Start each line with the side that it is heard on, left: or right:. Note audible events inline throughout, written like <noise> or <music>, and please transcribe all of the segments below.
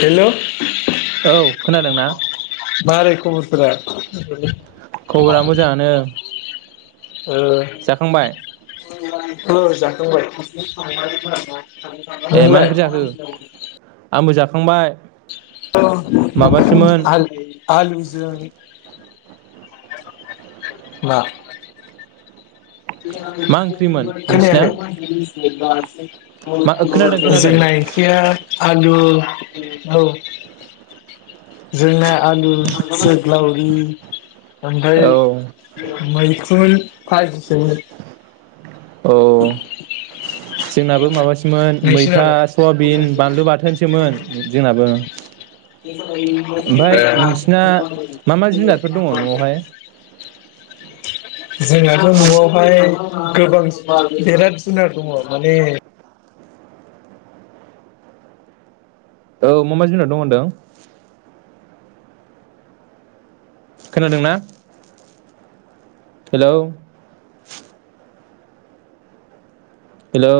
left: हेल'
right: औ खोनादोंना?
left: मारै खबरफोरा
right: खबरा मोजाङानो
left: ओ
right: जाखांबाय?
left: ओ जाखांबाय
right: ए मा
left: नोंलाय
right: ओंख्रि जाखो? आंबो जाखांबाय।
left: अ
right: माबासोमोन
left: आलु आलुजों ना
right: मा ओंख्रिमोन नोंसिना
left: खोनायाखै?
right: मा खोनादों खोनादों
left: जोंना ओंख्रिया आलु औ। जोंना आलु जोग्लावरि। ओमफ्राय
right: औ
left: मैखुन फाजिसोमोन।
right: औ। जोंनाबो माबासोमोन मैथा,
left: नोंसिनालाय
right: सयाबिन, बानलु बाथोनसोमोन जोंनाबो। ओमफ्राय नोंसिना मा मा जुनारफोर दङ न'आवहाय
left: <unintelligible> जोंनाथ न'आवहाय गो <unintelligible>
right: औ मा मा जुनाव दं होनदों? खोनादोंना? हेलौ। हेलौ।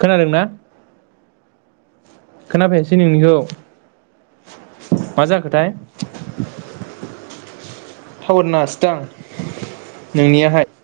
right: खोनादोंना? खोनाफायासै नोंनिखौ। माजाखोथाय। थावार नांआसै दां नोंनियाहाय।